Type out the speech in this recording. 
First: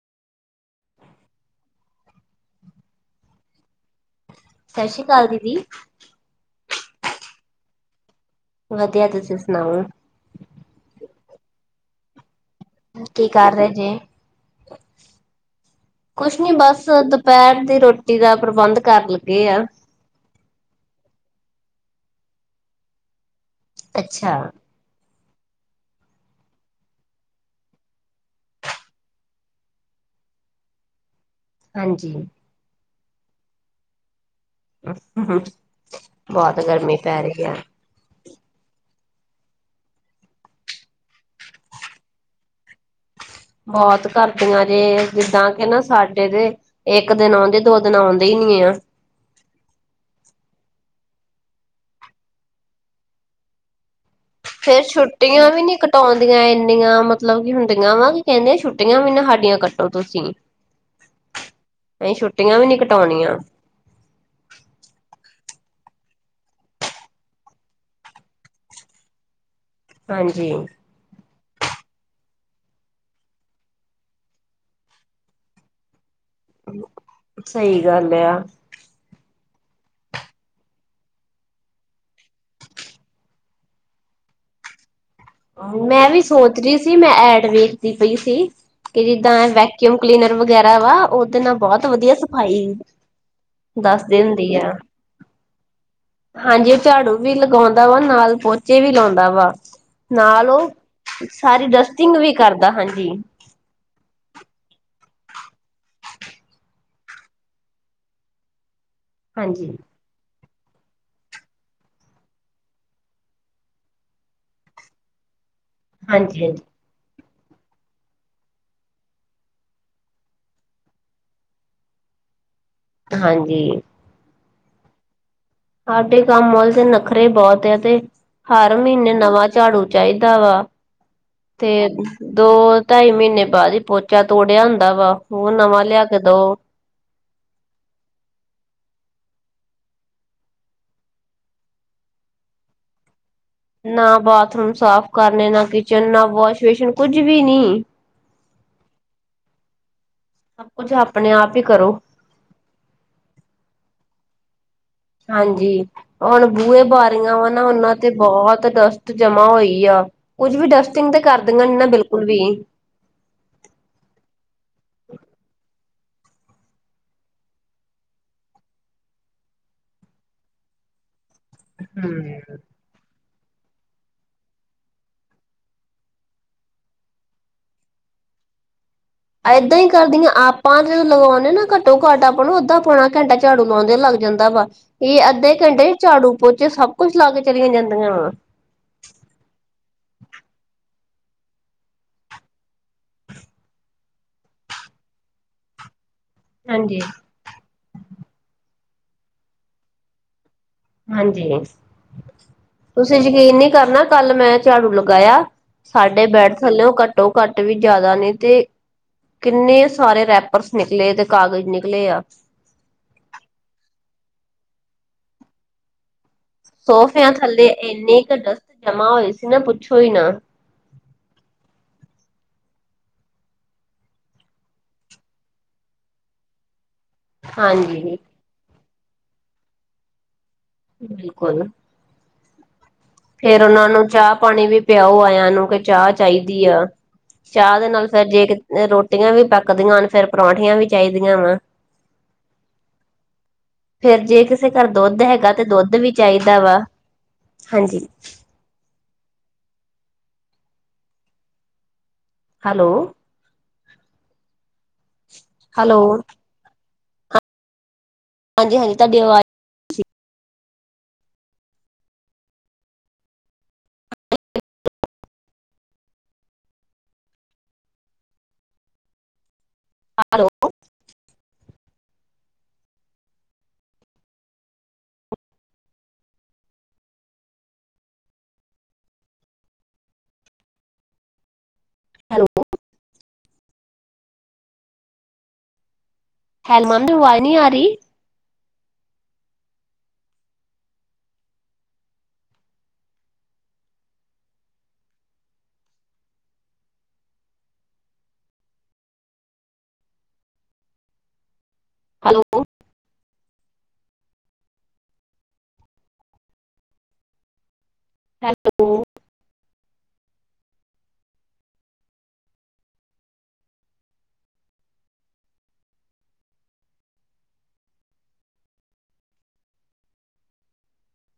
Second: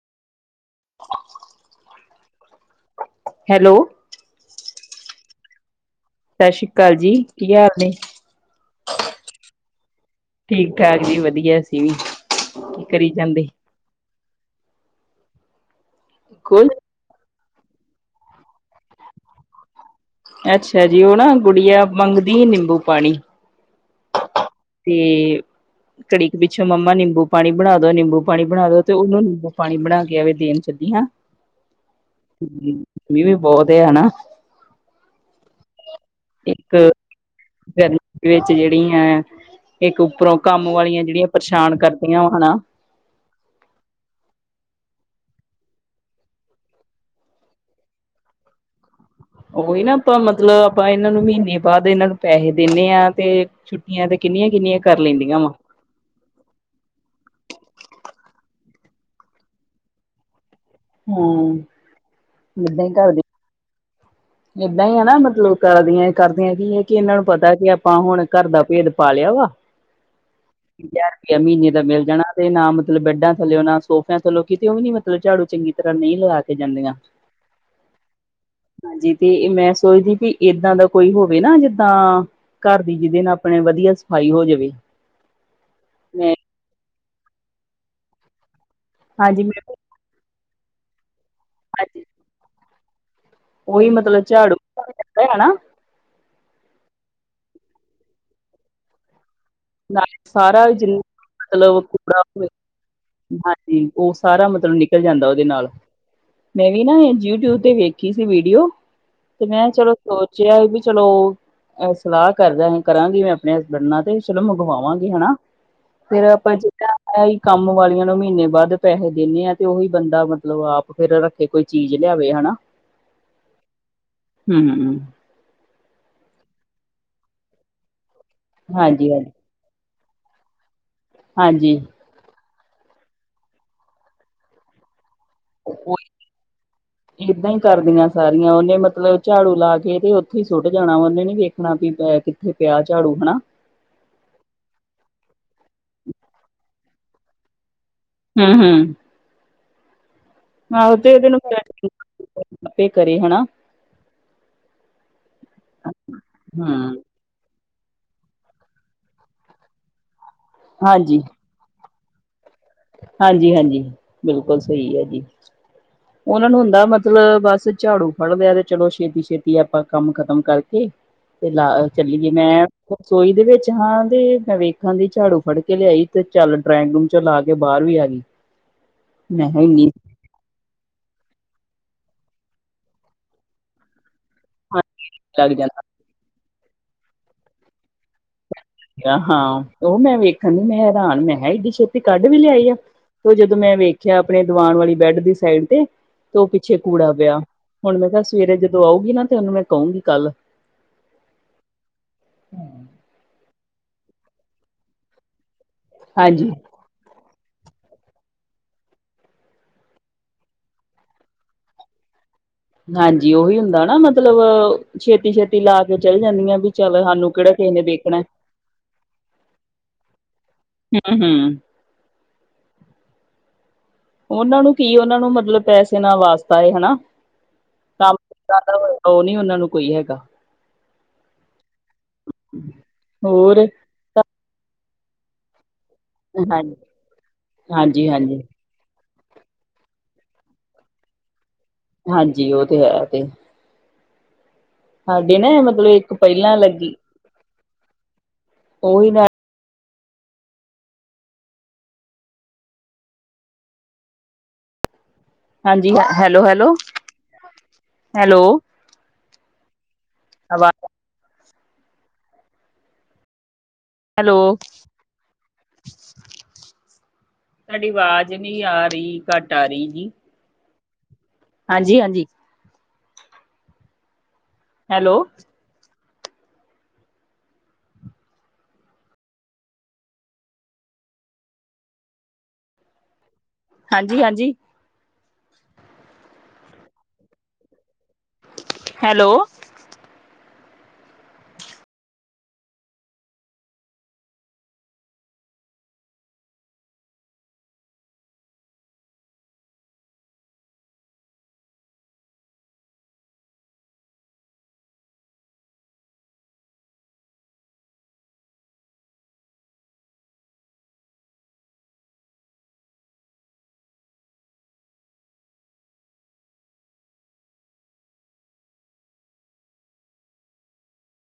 Hello ਸਤਿ ਸ੍ਰੀ ਅਕਾਲ ਦੀਦੀ ਸਤਿ ਸ਼੍ਰੀ ਅਕਾਲ ਜੀ ਕੀ ਹਾਲ ਨੇ ਵਧੀਆ ਤੁਸੀਂ ਸੁਣਾਓ ਠੀਕ ਠਾਕ ਜੀ ਵਧੀਆ ਅਸੀਂ ਵੀ ਕਰੀ ਕੀ ਜਾਂਦੇ ਕਰ ਰਹੇ ਜੇ ਕੁਛ ਨੀ ਕੋਲ ਬਸ ਦੁਪਹਿਰ ਦੀ ਰੋਟੀ ਦਾ ਪ੍ਰਬੰਧ ਕਰਨ ਲੱਗੇ ਆ ਅੱਛਾ ਜੀ ਉਹ ਨਾ ਗੁੜੀਆ ਮੰਗਦੀ ਨਿੰਬੂ ਪਾਣੀ ਅੱਛਾ ਤੇ ਕੜੀਕ ਪਿੱਛੋਂ ਮੰਮਾ ਨਿੰਬੂ ਪਾਣੀ ਬਣਾ ਦੋ-ਨਿੰਬੂ ਪਾਣੀ ਬਣਾ ਦੋ ਤੇ ਉਹਨੂੰ ਨਿੰਬੂ ਪਾਣੀ ਬਣਾ ਕੇ ਆਵੇ ਦੇਣ ਚੱਲੀ ਹਾਂ ਹਾਂਜੀ ਮੀਹ ਵੀ ਬਹੁਤ ਅਨਾ ਬਹੁਤ ਇੱਕ ਗਰਮੀ ਪੈ ਰਹੀ ਹੈ। ਵਿੱਚ ਜਿਹੜੀ ਹੈ। ਇੱਕ ਉੱਪਰੋਂ ਕੰਮ ਵਾਲੀਆਂ ਜਿਹੜੀਆਂ ਪਰਸ਼ਾਨ ਕਰਦੀਆਂ ੳ ਹਨਾ ਬਹੁਤ ਕਰਦੀਆਂ ਜੇ ਜਿੱਦਾਂ ਕੇ ਨਾ ਸਾਡੇ ਜੇ ਇੱਕ ਦਿਨ ਆਉਂਦੇ ਦੋ ਦਿਨ ਆਉਂਦੇ ਹੀ ਨੀ ਏ। ਉਹੀ ਨਾ ਆਪਾਂ ਮਤਲਬ ਆਪਾਂ ਇਹਨਾਂ ਨੂੰ ਮਹੀਨੇ ਬਾਅਦ ਇਹਨਾਂ ਨੂੰ ਪੈਹੇ ਦੇਨੇ ਆ ਤੇ ਛੁੱਟ ਤੇ ਕਿੰਨੀਆਂ -ਕਿੰਨੀਆਂ ਕਰ ਲੈਂਦੀਆਂ ਵਾ। ਟੋਂਉਂਦੀਆਂ ਇੰਨੀਆਂ ਮਤਲਬ ਕੀ ਹੁੰਦੀਆਂ ਵਾ ਕਿ ਕਹਿੰਦੇ ਛੁੱਟੀਆਂ ਵੀ ਨਾ ਹਾਡੀਆਂ ਕੱਟੋ ਤੁਸੀ। ਹਾਂ ਏਹ ਛੁੱਟੀਆਂ ਵੀ ਨੀ ਏਦਾਂ ਹੀ ਕਰਦੀ ਕਟਾਉਣੀਆਂ ਏਦਾਂ ਹੀ ਆ ਨਾ ਮਤਲਬ ਕਰਦੀਆਂ ਕਰਦੀਆਂ ਕੀ ਹੈ ਕਿ ਇਹਨਾਂ ਨੂੰ ਪਤਾ ਕਿ ਆਪਾਂ ਹੁਣ ਘਰ ਦਾ ਭੇਦ ਪਾ ਲਿਆ ਵਾ। ਹਾਂਜੀ। ਹਜਾਰ ਰੁਪਇਆ ਮਹੀਨੇ ਦਾ ਮਿਲ ਜਾਣਾ ਤੇ ਨਾ ਮਤਲਬ ਬੈਡਾਂ ਥੱਲੇਓ ਨਾ ਸੋਫਿਆਂ ਥੱਲੇਓ ਕਿਤੇ ਉਹ ਵੀ ਨੀ। ਝਾੜੂ ਚੰਗੀ ਤਰ੍ਹਾਂ ਨਹੀਂ ਲਗਾ ਕੇ ਜਾਂਦੀਆਂ। ਸਹੀ ਗੱਲ ਆ। ਜੀ ਤੇ ਮੈਂ ਸੋਚਦੀ ਕਿ ਏਦਾਂ ਦਾ ਕੋਈ ਹੋਵੇ ਨਾ ਜਿੱਦਾਂ। ਘਰ ਦੀ ਜਿਹਦੇ ਨਾਲ ਆਪਣੇ ਵਧੀਆ ਸਫ਼ਾਈ ਹੋ ਜਵੇ। ਮੈਂ ਵੀ ਸੋਚ ਰਹੀ ਸੀ ਮੈਂ ਐਡ ਵੇਖਦੀ ਪਈ ਸੀ ਕਿ ਹਾਂਜੀ ਜਿੱਦਾਂ ਮੈਂ ਵੈਕ ਕਿਊਮ ਕਲੀਨਰ ਵਗੈਰਾ ਵਾ ਉਹਦੇ ਨਾਲ ਬਹੁਤ ਹਾਂਜੀ ਵਧੀਆ ਸਫਾਈ। ਉਹੀ ਦੱਸ ਮਤਲਬ ਦਿਨ ਦੀ ਝਾੜੂ ਆ। ਹਨਾ ਹਾਂਜੀ ਉਹ ਝਾੜੂ ਵੀ ਲਗਾਉਂਦਾ ਵਾ ਨਾਲ ਪੋਚੇ ਵੀ ਲੌਂਦਾ ਵਾ। ਨਾਲ ਸਾਰਾ ਸਾਰੀ ਜਿੰਨਾ ਡਸਟਿੰਗ ਕੂੜਾ ਵੀ ਕਰਦਾ ਹਾਂਜੀ ਹਾਂ। ਜੀ ਉਹ ਸਾਰਾ ਮਤਲਬ ਨਿਕਲ ਜਾਂਦਾ ਉਹਦੇ ਨਾਲ। ਮੈਂ ਵੀ ਨਾ ਇਹ ਯੂਟਿਊਬ ਤੇ ਵੇਖੀ ਸੀ ਵੀਡੀਓ ਤੇ ਮੈਂ ਹਾਂਜੀ। ਚਲੋ। ਸੋਚਿਆ ਸੀ ਵੀ ਚਲੋ ਸਲਾਹ ਕਰਾ ਕਰਾਂਗੀ ਮੈਂ ਆਪਣੇ ਹਸਬੈਡ ਨਾ ਤੇ। ਚਲੋ ਮੰਗਵਾਵਾਂਗੇ ਹਨਾ ਫੇਰ ਹਾਂਜੀ ਹਾਂਜੀ ਆਪਾਂ ਜਿਦਾ। ਅਹੀ ਕੰਮ ਵਾਲੀਆਂ ਨੂੰ ਮਹੀਨੇ ਬਾਅਦ ਪੈਹੇ ਦਿੰਨੇ ਆ ਤੇ ਉਹੀ ਬੰਦਾ ਮਤਲਬ ਆਪ ਫਿਰ ਰੱਖ। ਜੇ ਕੋਈ ਚੀਜ਼ ਲਿਆਵੇ ਹੈਨਾ। ਹਾਂਜੀ। ਹੁੰ ਸਾਡੇ ਕੰਮਵਾਲੀ ਦੇ ਤੇ ਨਖਰੇ ਹੀ ਬਹੁਤ ਆ ਤੇ ਹਰ ਹਾਂਜੀ-ਹਾਂਜੀ, ਮਹੀਨੇ ਹਾਂਜੀ। ਨਵਾਂ। ਝਾੜੂ ਚਾਹੀਦਾ ਵਾ ਤੇ। ਹਾਂਜੀ ਦੋ ਢਾਈ ਮਹੀਨੇ ਬਾਅਦ ਹੀ ਪੋਚਾ ਤੋੜਿਆ ਹੁੰਦਾ ਵਾ ਉਹ ਨਵਾਂ ਉਹ ਲਿਆ ਕੇ ਦੋਉ। [inaudible] ਏਦਾਂ ਹੀ ਕਰਦੀਆਂ ਸਾਰੀਆਂ ਉਹਨੇ ਮਤਲਬ ਝਾੜੂ ਲਾ ਕੇ ਤੇ ਉੱਥੇ ਹੀ ਸੁੱਟ ਜਾਣਾ ਉਹਨੇ ਨੀ ਵੇਖਣਾ ਵੀ ਪੈਰ। ਕਿਥੇ ਪਿਆ ਝਾੜੂ ਹਨਾ। ਨਾ ਬਾਥਰੂਮ ਸਾਫ ਕਰਨੇ ਨਾ ਕਿਚਨ, ਨਾ ਵਾਸ਼ ਵੇਸ਼ਨ ਕੁੱਝ ਵੀ ਨੀ। ਹੁੰ, ਹੁੰ ਸਭ ਕੁੱਝ ਆਹੋ ਤੇ ਉਦੇ ਆਪਣੇ ਨ ਆਪ ਹੀ ਕਰੋ ਆਪੇ ਕਰੇ ਹੈਣਾ। ਹਾਂਜੀ, ਹੁਣ ਬੂਹੇ ਬਾਰ। ਵਾ ਨਾ ਉਹਨਾਂ ਤੇ ਬਹੁਤ ਡਸਟ ਜਮਾ ਹੋਈ ਆ। ਕੁੱਝ ਵੀ ਡਸਟਿੰਗ ਤੇ ਹਾਂਜੀ, ਕਰ। ਚੰਗਾ ਨਹੀਂ ਨਾ ਬਿਲਕੁਲ ਵੀ। ਹਾਂਜੀ, ਹਾਂਜੀ ਬਿਲਕੁਲ ਸਹੀ ਹੈ ਜੀ। [inaudible] ਉਹਨਾ ਨੂੰ ਹੁੰਦਾ ਮਤਲਬ ਬਸ ਝਾੜੂ ਫੜ ਲਿਆ ਤੇ ਚਲੋ ਛੇਤੀ -ਛੇਤੀ ਆਪਾਂ ਕੰਮ ਖਤਮ ਕਰਕੇ। ਤੇ ਲਾ ਚੱਲੀਏ ਮੈਂ ਰਸੋਈ ਦੇ ਵਿੱਚ ਹਾਂ ਤੇ ਮੈਂ ਵੇਖਾਂ ਦੀ ਝਾੜੂ ਫੜ ਕੇ ਲਿਆਈ ਤੇ ਚੱਲ ਡਰਾਇੰਗ ਰੂਮ ਚੋਂ ਲਾ ਕੇ। ਤੇ ਬਾਹਰ ਵੀ ਆ ਗਈ। ਮੈਂ ਕਿਹਾ ਏਦਾਂ ਹੀ ਇੰਨੀ ਕਰਦੀਆਂ ਆਪਾਂ ਜੋਂ ਲਗਾਉਦੇ ਨਾ ਘੱਟੋ- ਘੱਟ ਆਪਾਂ ਨੂੰ ਅੱਦਾ- ਪਉਣਾ ਘੰਟਾ ਝਾੜੂ ਲਉਂਦੇ ਲੱਗਦਾ। ਜਾਂਦਾ ਵਾ ਇਹ ਲੱਗ ਅੱਧੇ ਘੰਟੇ ਜਾਂਦਾ ਝਾੜੂ ਪੋਚੇ ਸਭ ਕੁੱਛ ਲਾ ਕੇ ਚਲੀਆਂ ਜਾਂਦੀਆਂ ਵਾ। ਹਾਂ ਉਹ ਮੈਂ ਵੇਖਣ ਦੀ ਮੈਂ ਹੈਰਾਨ ਮੈਂ ਕਿਹਾ ਏਡੀ ਛੇਤੀ ਕੱਢ ਵੀ ਲਿਆਈ ਆ। ਤੇ ਜਦੋਂ ਮੈਂ ਵੇਖਿਆ ਆਪਣੇ ਦਿਵਾਨ ਵਾਲੀ ਬੈਡ ਦੀ ਸਾਈਡ ਤੇ। ਤੇ ਉਹ ਪਿੱਛੇ ਹਾਂਜੀ ਕੂੜਾ ਪਿਆ। ਹੁਣ ਮੈਂ ਕਿਹਾ ਸਵੇਰੇ ਜਦੋਂ ਆਊਗੀ ਨਾ ਤੇ ਉਹਨੂੰ ਮੈਂ ਕਹੂੰਗੀ ਕੱਲ। ਹਾਂਜੀ। ਤੁਸੀਂ ਯਕੀਨ ਨਹੀਂ ਕਰਨਾ ਕੱਲ ਮੈਂ ਝਾੜੂ ਲਗਾਇਆ। ਸਾਡੇ ਹਾਂਜੀ ਬੈਠ ਥੱਲੇਉ ਘੱਟੋ ਘੱਟ ਵੀ ਜ਼ਿਆਦਾ ਨੇ ਤੇ। ਕਿੰਨੇ ਸਾਰੇ ਰੈਪਰਸ ਨਿਕਲੇ ਤੇ ਕਾਗਜ਼ ਨਿਕਲੇ ਆ। ਹਾਂਜੀ, ਉਹੀ ਹੁੰਦਾ ਨਾ ਮਤਲਬ ਛੇਤੀ ਛੇਤੀ। ਲਾ ਕੇ ਚਲੇ ਜਾਂਦੀਆਂ ਵੀ ਚੱਲ ਸੋਫਿਆਂ ਸਾਨੂੰ ਕਿਹੜਾ ਥੱਲੇ ਕਿਸੇ ਨੇ ਇੰਨੀ ਵੇਖਣਾ। ਕੁ ਡਸਟ ਜਮਾ ਹੋਈ ਸੀ ਨਾ ਪੁੱਛੋ ਹੀ ਨਾ ਹੂੰ, ਹੂੰ। ਉਹਨਾਂ ਨੂੰ ਕੀ ਉਹਨਾਂ ਨੂੰ ਮਤਲਬ ਪੈਸੇ ਨਾਲ ਵਾਸਤਾ ਹੈ। ਹਨਾ। ਹਾਂਜੀ। ਜਿਆਦਾ ਉਹ ਨੀ ਉਹਨਾਂ ਨੂੰ ਕੋਈ ਹੈਗਾ। ਬਿਲਕੁਲ। ਹੋਰ ਫਿਰ ਉਹਨਾਂ ਨੂੰ ਚਾਹ ਪਾਣੀ ਵੀ ਪਿਆਓ ਆਇਆ ਨੂੰ। ਚਾਹ ਚਾਹੀਦੀ ਹਾਂਜੀ ਆ। ਚਾਹ ਦੇ ਨਾਲ ਹਾਂਜੀ ਫਿਰ ਹਾਂਜੀ ਜੇ ਰੋਟੀਆਂ ਵੀ ਪੱਕਦੀਆਂ ਹਨ ਫਿਰ ਪਰੌਂਠੀਆਂ ਵੀ ਚਾਹੀਦੀਆਂ ਵਾ। ਹਾਂਜੀ, ਉਹ ਤੇ ਹੈ ਤੇ ਫਿਰ ਜੇ ਕਿਸੇ ਘਰ ਦੁੱਧ ਸਾਡੇ ਨਾ ਹੈਗਾ ਤੇ ਮਤਲਬ ਦੁੱਧ ਵੀ ਇੱਕ ਪਹਿਲਾਂ ਚਾਹੀਦਾ ਵਾ ਲੱਗੀ ਹਾਂਜੀ। ਉਹੀ ਨਾ। ਹੈਲੋ ਹਾਂਜੀ ਹੈਲੋ, ਹੈਲੋ, ਹੈਲੋ ਹਾਂਜੀ ਤੁਹਾਡੀ ਆਵਾਜ਼ ਅਵਾ ਹੈਲੋ। ਤੁਹਾਡੀ ਆਵਾਜ਼ ਨਹੀਂ ਆ ਰਹੀ ਘੱਟ ਆ ਰਹੀ ਜੀ। ਹੈਲੋ। ਹਾਂਜੀ, ਹਾਂਜੀ। ਹੈਲੋ। ਹੈਲੋ। ਹਾਂਜੀ, ਹਾਂਜੀ। ਹੈਲ ਮੰਦ ਆਵਾਜ਼ ਨਹੀਂ ਆ ਰਹੀ। ਹੈਲੋ। ਹੈਲੋ। ਹੈਲੋ।